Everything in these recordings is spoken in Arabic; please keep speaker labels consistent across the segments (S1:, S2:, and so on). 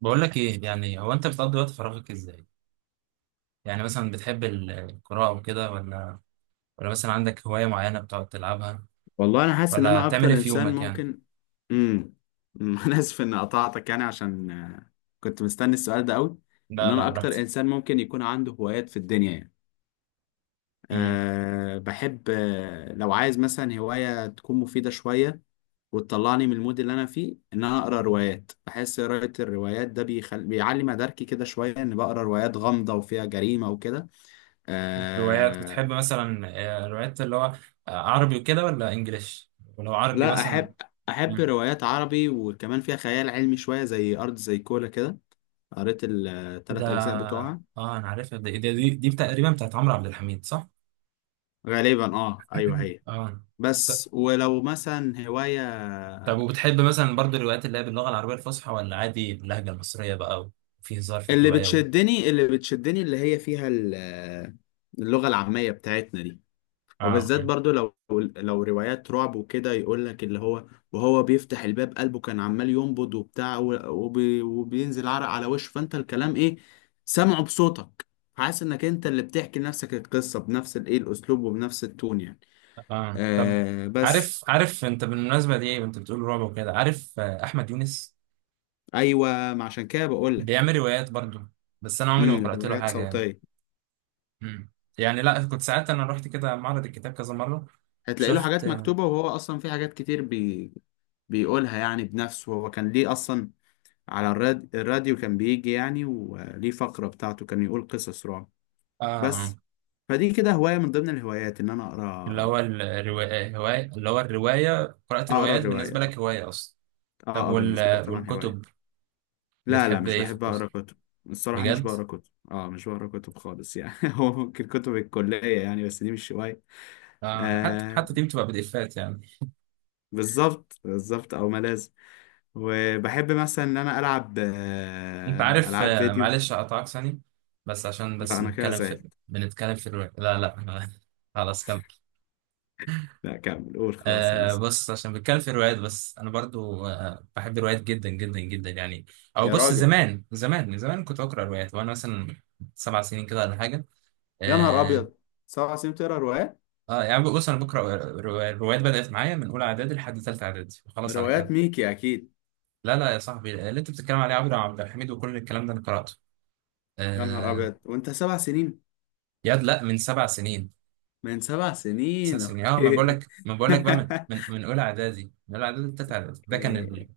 S1: بقول لك ايه يعني هو انت بتقضي وقت فراغك ازاي؟ يعني مثلا بتحب القراءة وكده، ولا مثلا عندك هواية معينة بتقعد تلعبها،
S2: والله انا حاسس ان
S1: ولا
S2: انا اكتر
S1: بتعمل ايه في
S2: انسان
S1: يومك يعني؟
S2: ممكن. امم انا اسف ان قطعتك، يعني عشان كنت مستني السؤال ده قوي. ان
S1: لا لا،
S2: انا اكتر
S1: براحتك.
S2: انسان ممكن يكون عنده هوايات في الدنيا يعني.
S1: امم
S2: بحب لو عايز مثلا هواية تكون مفيدة شوية وتطلعني من المود اللي انا فيه، ان انا اقرا روايات. بحس قراءة الروايات ده بيعلي مداركي كده شوية، ان بقرا روايات غامضة وفيها جريمة وكده.
S1: روايات بتحب
S2: آه،
S1: مثلا؟ روايات اللي هو، عربي وكده ولا انجليش؟ ولو عربي
S2: لا،
S1: مثلا؟
S2: احب
S1: مم.
S2: روايات عربي وكمان فيها خيال علمي شويه، زي ارض زي كولا كده. قريت
S1: ده
S2: الثلاث اجزاء بتوعها.
S1: اه، انا عارفها، دي تقريبا بتاعت عمرو عبد الحميد، صح؟
S2: غالبا، ايوه هي.
S1: اه. ط-
S2: بس ولو مثلا هوايه.
S1: طب، وبتحب مثلا برضو الروايات اللي هي باللغة العربية الفصحى ولا عادي باللهجة المصرية بقى؟ وفي هزار في
S2: اللي
S1: الرواية.
S2: بتشدني اللي بتشدني اللي هي فيها اللغه العاميه بتاعتنا دي.
S1: اه
S2: وبالذات برضو، لو روايات رعب وكده يقول لك اللي هو، وهو بيفتح الباب قلبه كان عمال ينبض وبتاع وبينزل عرق على وشه، فانت الكلام ايه، سامعه بصوتك. حاسس انك انت اللي بتحكي لنفسك القصة بنفس الاسلوب وبنفس التون يعني.
S1: اه طب،
S2: بس.
S1: عارف انت بالمناسبه دي، وانت بتقول رعب وكده، عارف، احمد يونس
S2: ايوه ما عشان كده بقول لك.
S1: بيعمل روايات برضو. بس انا عمري ما قرات له
S2: روايات
S1: حاجه يعني.
S2: صوتية.
S1: مم. يعني لا، كنت ساعات انا رحت كده معرض الكتاب كذا مره،
S2: هتلاقي له
S1: شفت،
S2: حاجات
S1: اه.
S2: مكتوبة، وهو اصلا في حاجات كتير بيقولها يعني بنفسه. هو كان ليه اصلا على الراديو. كان بيجي يعني وليه فقرة بتاعته كان يقول قصص رعب.
S1: اه،
S2: بس. فدي كده هواية من ضمن الهوايات، إن أنا
S1: اللي
S2: أقرأ.
S1: هو الروايه هوايه، اللي هو الروايه، قرات
S2: أقرأ
S1: روايات
S2: الرواية.
S1: بالنسبه لك
S2: أه،
S1: هوايه اصلا؟ طب
S2: أه، بالنسبة لي
S1: وال...
S2: طبعا هواية.
S1: والكتب؟
S2: لا، لا،
S1: بتحب
S2: مش
S1: ايه في
S2: بحب
S1: الكتب؟
S2: أقرأ كتب. الصراحة مش
S1: بجد؟
S2: بقرأ كتب، مش بقرأ كتب خالص يعني. هو ممكن كتب الكلية يعني، بس دي مش هواية.
S1: اه،
S2: آه
S1: حتى دي بتبقى بديفات يعني.
S2: بالظبط بالظبط، أو ما لازم. وبحب مثلا إن أنا ألعب
S1: انت عارف،
S2: ألعاب فيديو.
S1: معلش اقطعك ثانية، بس عشان
S2: لا، أنا كده
S1: نتكلم في
S2: زعلت.
S1: بنتكلم في الروايات لا لا خلاص كمل.
S2: لا كمل قول. خلاص أنا
S1: آه، بص، عشان بنتكلم في الروايات، بس انا برضو بحب الروايات جدا جدا جدا يعني. او
S2: يا
S1: بص،
S2: راجل!
S1: زمان زمان من زمان كنت بقرا روايات، وانا مثلا 7 سنين كده ولا حاجة.
S2: يا نهار
S1: اه.
S2: ابيض! سبع سنين بتقرا روايات؟
S1: يعني بص انا بقرا الروايات، بدأت معايا من اولى اعدادي لحد ثالثه اعدادي وخلاص على كده.
S2: روايات ميكي اكيد.
S1: لا لا يا صاحبي، اللي انت بتتكلم عليه عبد الحميد وكل الكلام ده انا قرأته.
S2: يا نهار
S1: آه.
S2: ابيض! وانت 7 سنين؟
S1: ياد، لا، من 7 سنين
S2: من 7 سنين؟
S1: اساسا. اه،
S2: اوكي.
S1: ما بقول لك بقى، من اولى اعدادي، بتاعت اعدادي، ده كان
S2: أوكي.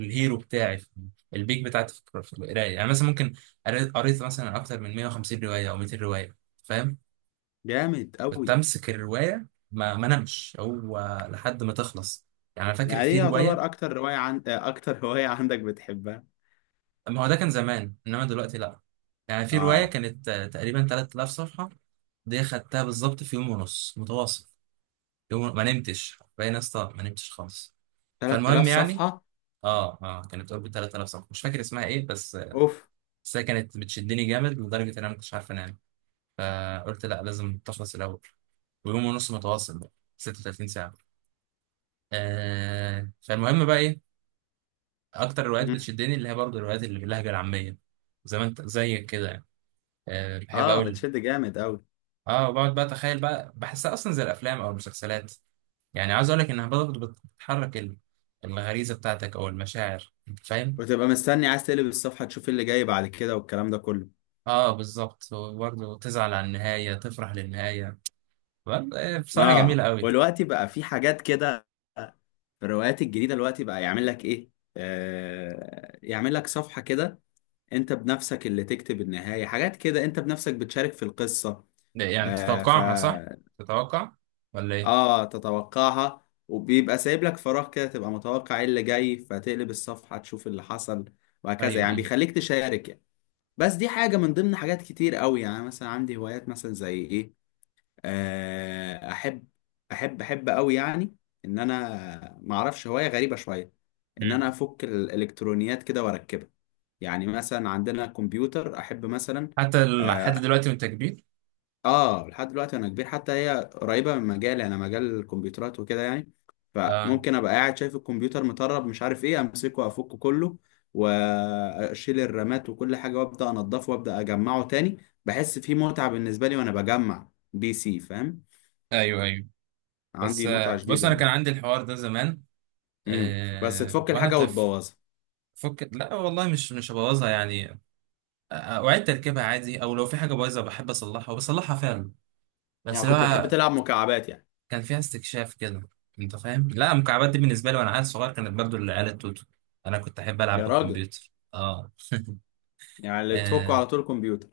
S1: الهيرو بتاعي في البيك بتاعتي في في القرايه، يعني مثلا ممكن قريت مثلا اكتر من 150 روايه او 200 روايه، فاهم؟
S2: جامد
S1: كنت
S2: قوي.
S1: امسك الروايه، ما نمش، هو لحد ما تخلص، يعني. انا فاكر
S2: يعني ايه
S1: في روايه،
S2: يعتبر اكتر رواية عن... آه، اكتر رواية عندك بتحبها؟
S1: ما هو ده كان زمان، انما دلوقتي لا. يعني في روايه
S2: اه.
S1: كانت، تقريبا 3000 صفحه، دي خدتها بالظبط في يوم ونص متواصل، يوم ما نمتش باين، يا اسطى، ما نمتش خالص.
S2: 3000
S1: فالمهم يعني،
S2: صفحة.
S1: اه كانت اوربت 3000 صفحه، مش فاكر اسمها ايه بس.
S2: اوف.
S1: بس هي كانت بتشدني جامد لدرجه ان انا ما كنتش عارف انام، فقلت لا، لازم تخلص الاول. ويوم ونص متواصل بقى، 36 ساعه. آه، فالمهم بقى ايه؟ اكتر الروايات
S2: مم.
S1: بتشدني اللي هي برضه الروايات اللي باللهجه العاميه، زي ما انت زي كده يعني. بحب
S2: اه.
S1: اقول.
S2: بتشد جامد قوي.
S1: اه، وبقعد بقى اتخيل بقى، بحسها اصلا زي الافلام او المسلسلات، يعني عايز اقول لك انها برضه بتحرك الغريزه بتاعتك او المشاعر، انت فاهم؟
S2: وتبقى مستني عايز تقلب الصفحة، تشوف إيه اللي جاي بعد كده والكلام ده كله.
S1: اه، بالظبط، وبرضه تزعل على النهاية، تفرح للنهاية، برضه، بصراحة جميلة
S2: اه.
S1: قوي.
S2: والوقت بقى في حاجات كده، في الروايات الجديدة دلوقتي بقى يعمل لك ايه؟ يعمل لك صفحة كده، انت بنفسك اللي تكتب النهاية. حاجات كده، انت بنفسك بتشارك في القصة.
S1: ده يعني
S2: آه ف
S1: تتوقعها، صح؟ تتوقع ولا ايه؟
S2: اه تتوقعها، وبيبقى سايب لك فراغ كده تبقى متوقع ايه اللي جاي، فتقلب الصفحة تشوف اللي حصل. وهكذا
S1: ايوه،
S2: يعني،
S1: ايوه.
S2: بيخليك تشارك يعني. بس دي حاجة من ضمن حاجات كتير قوي يعني. مثلا عندي هوايات، مثلا زي ايه؟ احب، احب، احب قوي يعني، ان انا ما اعرفش، هوايه غريبه شويه، ان انا
S1: مم.
S2: افك الالكترونيات كده واركبها. يعني مثلا عندنا كمبيوتر، احب مثلا.
S1: حتى لحد
S2: اه.
S1: دلوقتي وانت كبير؟
S2: لحد دلوقتي انا كبير، حتى هي قريبه من مجالي، انا مجال الكمبيوترات وكده يعني.
S1: اه.
S2: فممكن ابقى قاعد شايف الكمبيوتر مطرب مش عارف ايه، امسكه افكه كله، واشيل الرامات وكل حاجه، وابدا انضفه، وابدا اجمعه تاني. بحس فيه متعه بالنسبه لي وانا بجمع PC، فاهم.
S1: ايوه، ايوه. بس
S2: عندي متعة
S1: بص،
S2: جديدة
S1: انا كان
S2: يعني.
S1: عندي الحوار ده زمان،
S2: بس تفك
S1: وانا
S2: الحاجة
S1: طفل.
S2: وتبوظها؟
S1: فك، لا والله، مش هبوظها يعني. اعيد تركيبها عادي، او لو في حاجة بايظة بحب اصلحها، وبصلحها فعلا، بس
S2: يعني
S1: لو
S2: كنت بتحب تلعب مكعبات يعني؟
S1: كان فيها استكشاف كده. انت فاهم؟ لا، المكعبات دي بالنسبه لي وانا عيل صغير كانت برضو العيال التوتو، انا كنت احب العب
S2: يا راجل!
S1: بالكمبيوتر، اه,
S2: يعني اللي تفكه
S1: آه.
S2: على طول الكمبيوتر.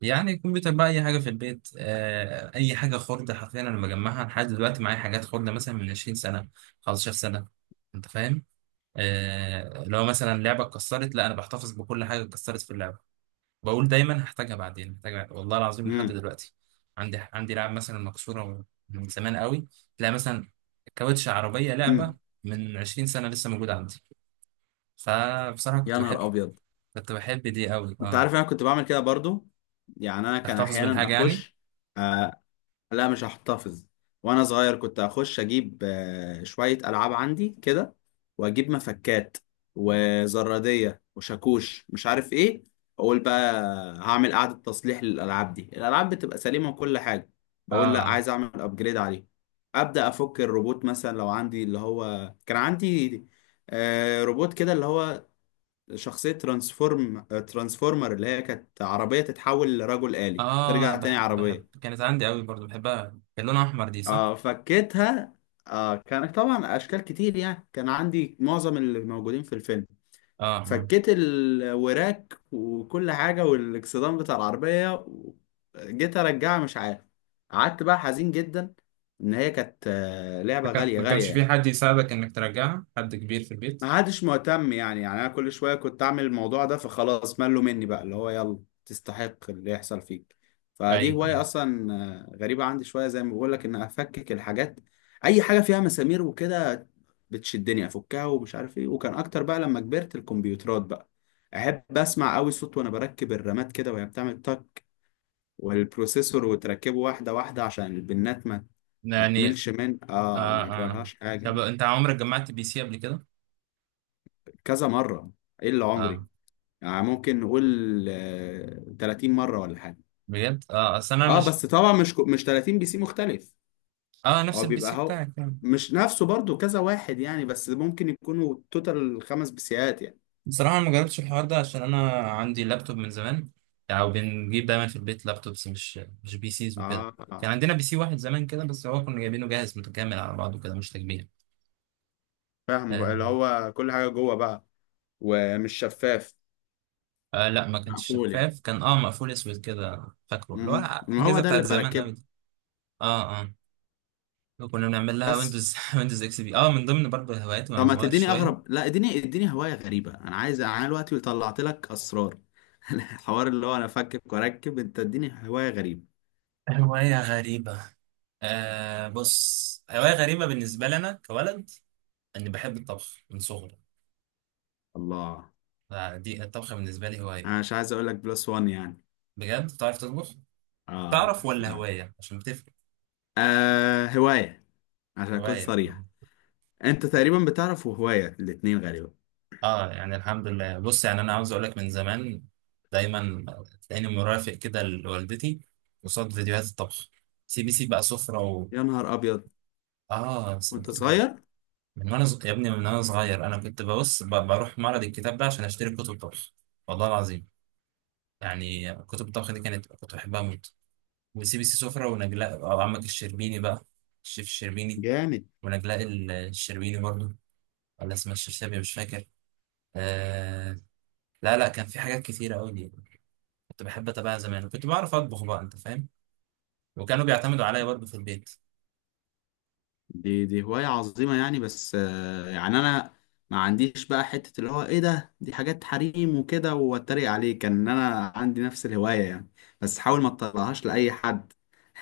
S1: يعني الكمبيوتر بقى اي حاجه في البيت، اي حاجه خرده، حرفيا انا بجمعها لحد دلوقتي، معايا حاجات خرده مثلا من 20 سنه، 15 سنه، انت فاهم؟ لو مثلا لعبه اتكسرت، لا انا بحتفظ بكل حاجه اتكسرت في اللعبه، بقول دايما هحتاجها بعدين، محتاجها بعدين. والله العظيم لحد
S2: امم
S1: دلوقتي عندي لعب مثلا مكسوره من زمان قوي، تلاقي مثلا كاوتش عربيه لعبه
S2: امم
S1: من 20 سنه لسه موجوده عندي. فبصراحه
S2: يا نهار ابيض!
S1: كنت بحب دي قوي،
S2: انت
S1: اه.
S2: عارف انا كنت بعمل كده برضو. يعني انا كان
S1: تحتفظ
S2: احيانا
S1: بالحاجه يعني؟
S2: اخش. آه، لا مش هحتفظ. وانا صغير كنت اخش، اجيب شوية العاب عندي كده، واجيب مفكات وزرادية وشاكوش مش عارف ايه. اقول بقى هعمل قعدة تصليح للالعاب. دي الالعاب بتبقى سليمة وكل حاجة، بقول لا،
S1: اه،
S2: عايز اعمل ابجريد عليه. ابدا افك الروبوت، مثلا لو عندي اللي هو. كان عندي روبوت كده اللي هو شخصية ترانسفورمر، اللي هي كانت عربية تتحول لرجل آلي
S1: اه،
S2: ترجع تاني
S1: بحب،
S2: عربية.
S1: كانت عندي قوي برضو بحبها، كان لونها احمر، دي صح؟
S2: اه فكيتها. كانت طبعا اشكال كتير يعني، كان عندي معظم اللي موجودين في الفيلم.
S1: اه، آه.
S2: فكيت الوراك وكل حاجه والاكسدام بتاع العربيه جيت ارجعها مش عارف. قعدت بقى حزين جدا، ان هي كانت لعبه غاليه
S1: ما
S2: غاليه
S1: كانش في
S2: يعني.
S1: حد يساعدك انك ترجعها، حد كبير في البيت؟
S2: ما عادش مهتم يعني، انا كل شويه كنت اعمل الموضوع ده، فخلاص ملوا مني بقى اللي هو. يلا، تستحق اللي يحصل فيك. فدي
S1: ايوه،
S2: هوايه
S1: ايوه
S2: اصلا. غريبه عندي شويه، زي ما بقول لك، ان افكك الحاجات. اي حاجه فيها مسامير وكده بتشدني افكها ومش عارف ايه. وكان اكتر بقى لما كبرت الكمبيوترات بقى، احب اسمع قوي صوت وانا بركب الرامات كده وهي بتعمل تك، والبروسيسور وتركبه واحده واحده، عشان البنات ما
S1: يعني.
S2: تملش من
S1: اه،
S2: ما
S1: اه.
S2: يجرالهاش حاجه.
S1: طب انت عمرك جمعت بي سي قبل كده؟
S2: كذا مره. ايه اللي عمري؟
S1: اه.
S2: يعني ممكن نقول 30 مرة ولا حاجة.
S1: بجد، اه، اصل انا
S2: اه
S1: مش.
S2: بس طبعا مش مش 30 PC مختلف.
S1: اه، نفس
S2: هو
S1: البي سي
S2: بيبقى هو،
S1: بتاعك يعني؟
S2: مش نفسه برضو. كذا واحد يعني، بس ممكن يكونوا توتال 5 بيسيات يعني.
S1: بصراحه أنا ما جربتش الحوار ده، عشان انا عندي لابتوب من زمان، او بنجيب دايما في البيت لابتوبس، مش بي سيز وكده.
S2: اه.
S1: كان عندنا بي سي واحد زمان كده، بس هو كنا جايبينه جاهز متكامل على بعضه كده، مش تجميع.
S2: فاهمه بقى
S1: آه.
S2: اللي هو كل حاجة جوه بقى، ومش شفاف.
S1: آه لا، ما كانش
S2: مقفول يعني؟
S1: شفاف، كان مقفول اسود كده، فاكره اللي هو
S2: م- م. ما هو
S1: الاجهزه
S2: ده
S1: بتاعت
S2: اللي
S1: زمان
S2: بركبه.
S1: قوي دي. اه، اه. وكنا بنعمل لها
S2: بس
S1: ويندوز ويندوز اكس بي اه، من ضمن برضه هواياتي وانا
S2: طب ما
S1: صغير
S2: تديني اغرب.
S1: شويه.
S2: لا، اديني هواية غريبة. انا عايز. انا دلوقتي طلعت لك اسرار. الحوار اللي هو انا افكك واركب. انت اديني هواية غريبة.
S1: هواية غريبة. آه، بص، هواية غريبة بالنسبة لنا كولد، اني بحب الطبخ من صغري.
S2: الله!
S1: دي، الطبخ بالنسبه لي هوايه.
S2: انا مش عايز اقول لك بلس وان يعني.
S1: بجد بتعرف تطبخ؟
S2: اه.
S1: تعرف ولا هوايه؟ عشان بتفرق.
S2: هواية، عشان اكون
S1: هوايه.
S2: صريح. انت تقريبا بتعرف وهواية الاتنين غالبا.
S1: اه، يعني الحمد لله، بص يعني انا عاوز اقول لك، من زمان دايما تلاقيني مرافق كده لوالدتي قصاد فيديوهات الطبخ، سي بي سي بقى سفره.
S2: يا نهار ابيض!
S1: اه،
S2: وانت
S1: كنت بحب
S2: صغير؟
S1: من وانا يا ابني، من وانا صغير انا كنت بروح معرض الكتاب ده عشان اشتري كتب طبخ. والله العظيم، يعني كتب الطبخ دي كانت كنت بحبها موت، وسيبي سي سفرة ونجلاء، أو عمك الشربيني بقى، الشيف الشربيني،
S2: جامد!
S1: ونجلاء الشربيني برضو، ولا اسمها الشرشابي مش فاكر. آه. لا لا، كان في حاجات كتيرة أوي دي، كنت بحب أتابعها زمان، وكنت بعرف أطبخ بقى، أنت فاهم؟ وكانوا بيعتمدوا عليا برضو في البيت.
S2: دي هواية عظيمة يعني. بس يعني انا ما عنديش بقى حتة اللي هو ايه ده، دي حاجات حريم وكده واتريق عليه، كان ان انا عندي نفس الهواية يعني. بس حاول ما تطلعهاش لأي حد.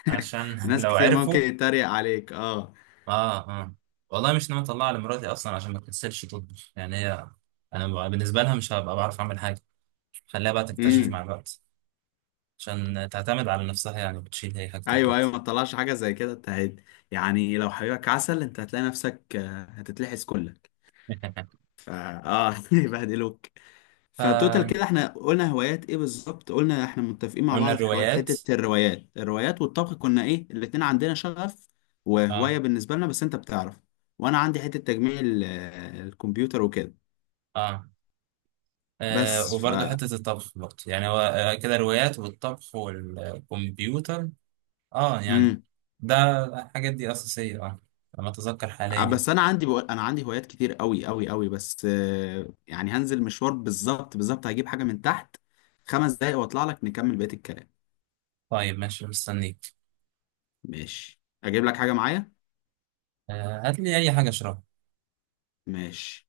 S1: عشان
S2: ناس
S1: لو
S2: كتير ممكن
S1: عرفوا.
S2: يتريق عليك. اه.
S1: آه، آه. والله مش ناوي أطلعها لمراتي أصلا، عشان ما تكسلش تطبخ، يعني هي أنا بالنسبة لها مش هبقى بعرف أعمل حاجة، خليها بقى تكتشف
S2: امم
S1: مع الوقت، عشان تعتمد على نفسها يعني، وتشيل هي حاجة
S2: ايوه،
S1: البيت.
S2: ايوه، ما تطلعش حاجه زي كده. انت يعني لو حبيبك عسل انت هتلاقي نفسك هتتلحس كلك. فا اه يبهدلوك. فتوتال كده،
S1: ف
S2: احنا قلنا هوايات ايه بالظبط؟ قلنا احنا متفقين مع
S1: قلنا
S2: بعض في
S1: الروايات.
S2: حته الروايات والطبخ. كنا ايه، الاتنين عندنا شغف
S1: اه
S2: وهوايه بالنسبه لنا. بس انت بتعرف، وانا عندي حته تجميع الكمبيوتر وكده.
S1: اه,
S2: بس
S1: وبرضه حتة الطبخ، برضه يعني هو كده، الروايات والطبخ والكمبيوتر. اه يعني،
S2: مم.
S1: ده الحاجات دي أساسية، اه، لما أتذكر حاليا يعني.
S2: بس انا عندي، بقول انا عندي هوايات كتير قوي قوي قوي. بس يعني هنزل مشوار. بالظبط بالظبط، هجيب حاجه من تحت. 5 دقايق واطلع لك نكمل بقيه الكلام.
S1: طيب ماشي، مستنيك.
S2: ماشي. اجيب لك حاجه معايا.
S1: آه، هات لي أي حاجة أشربها.
S2: ماشي.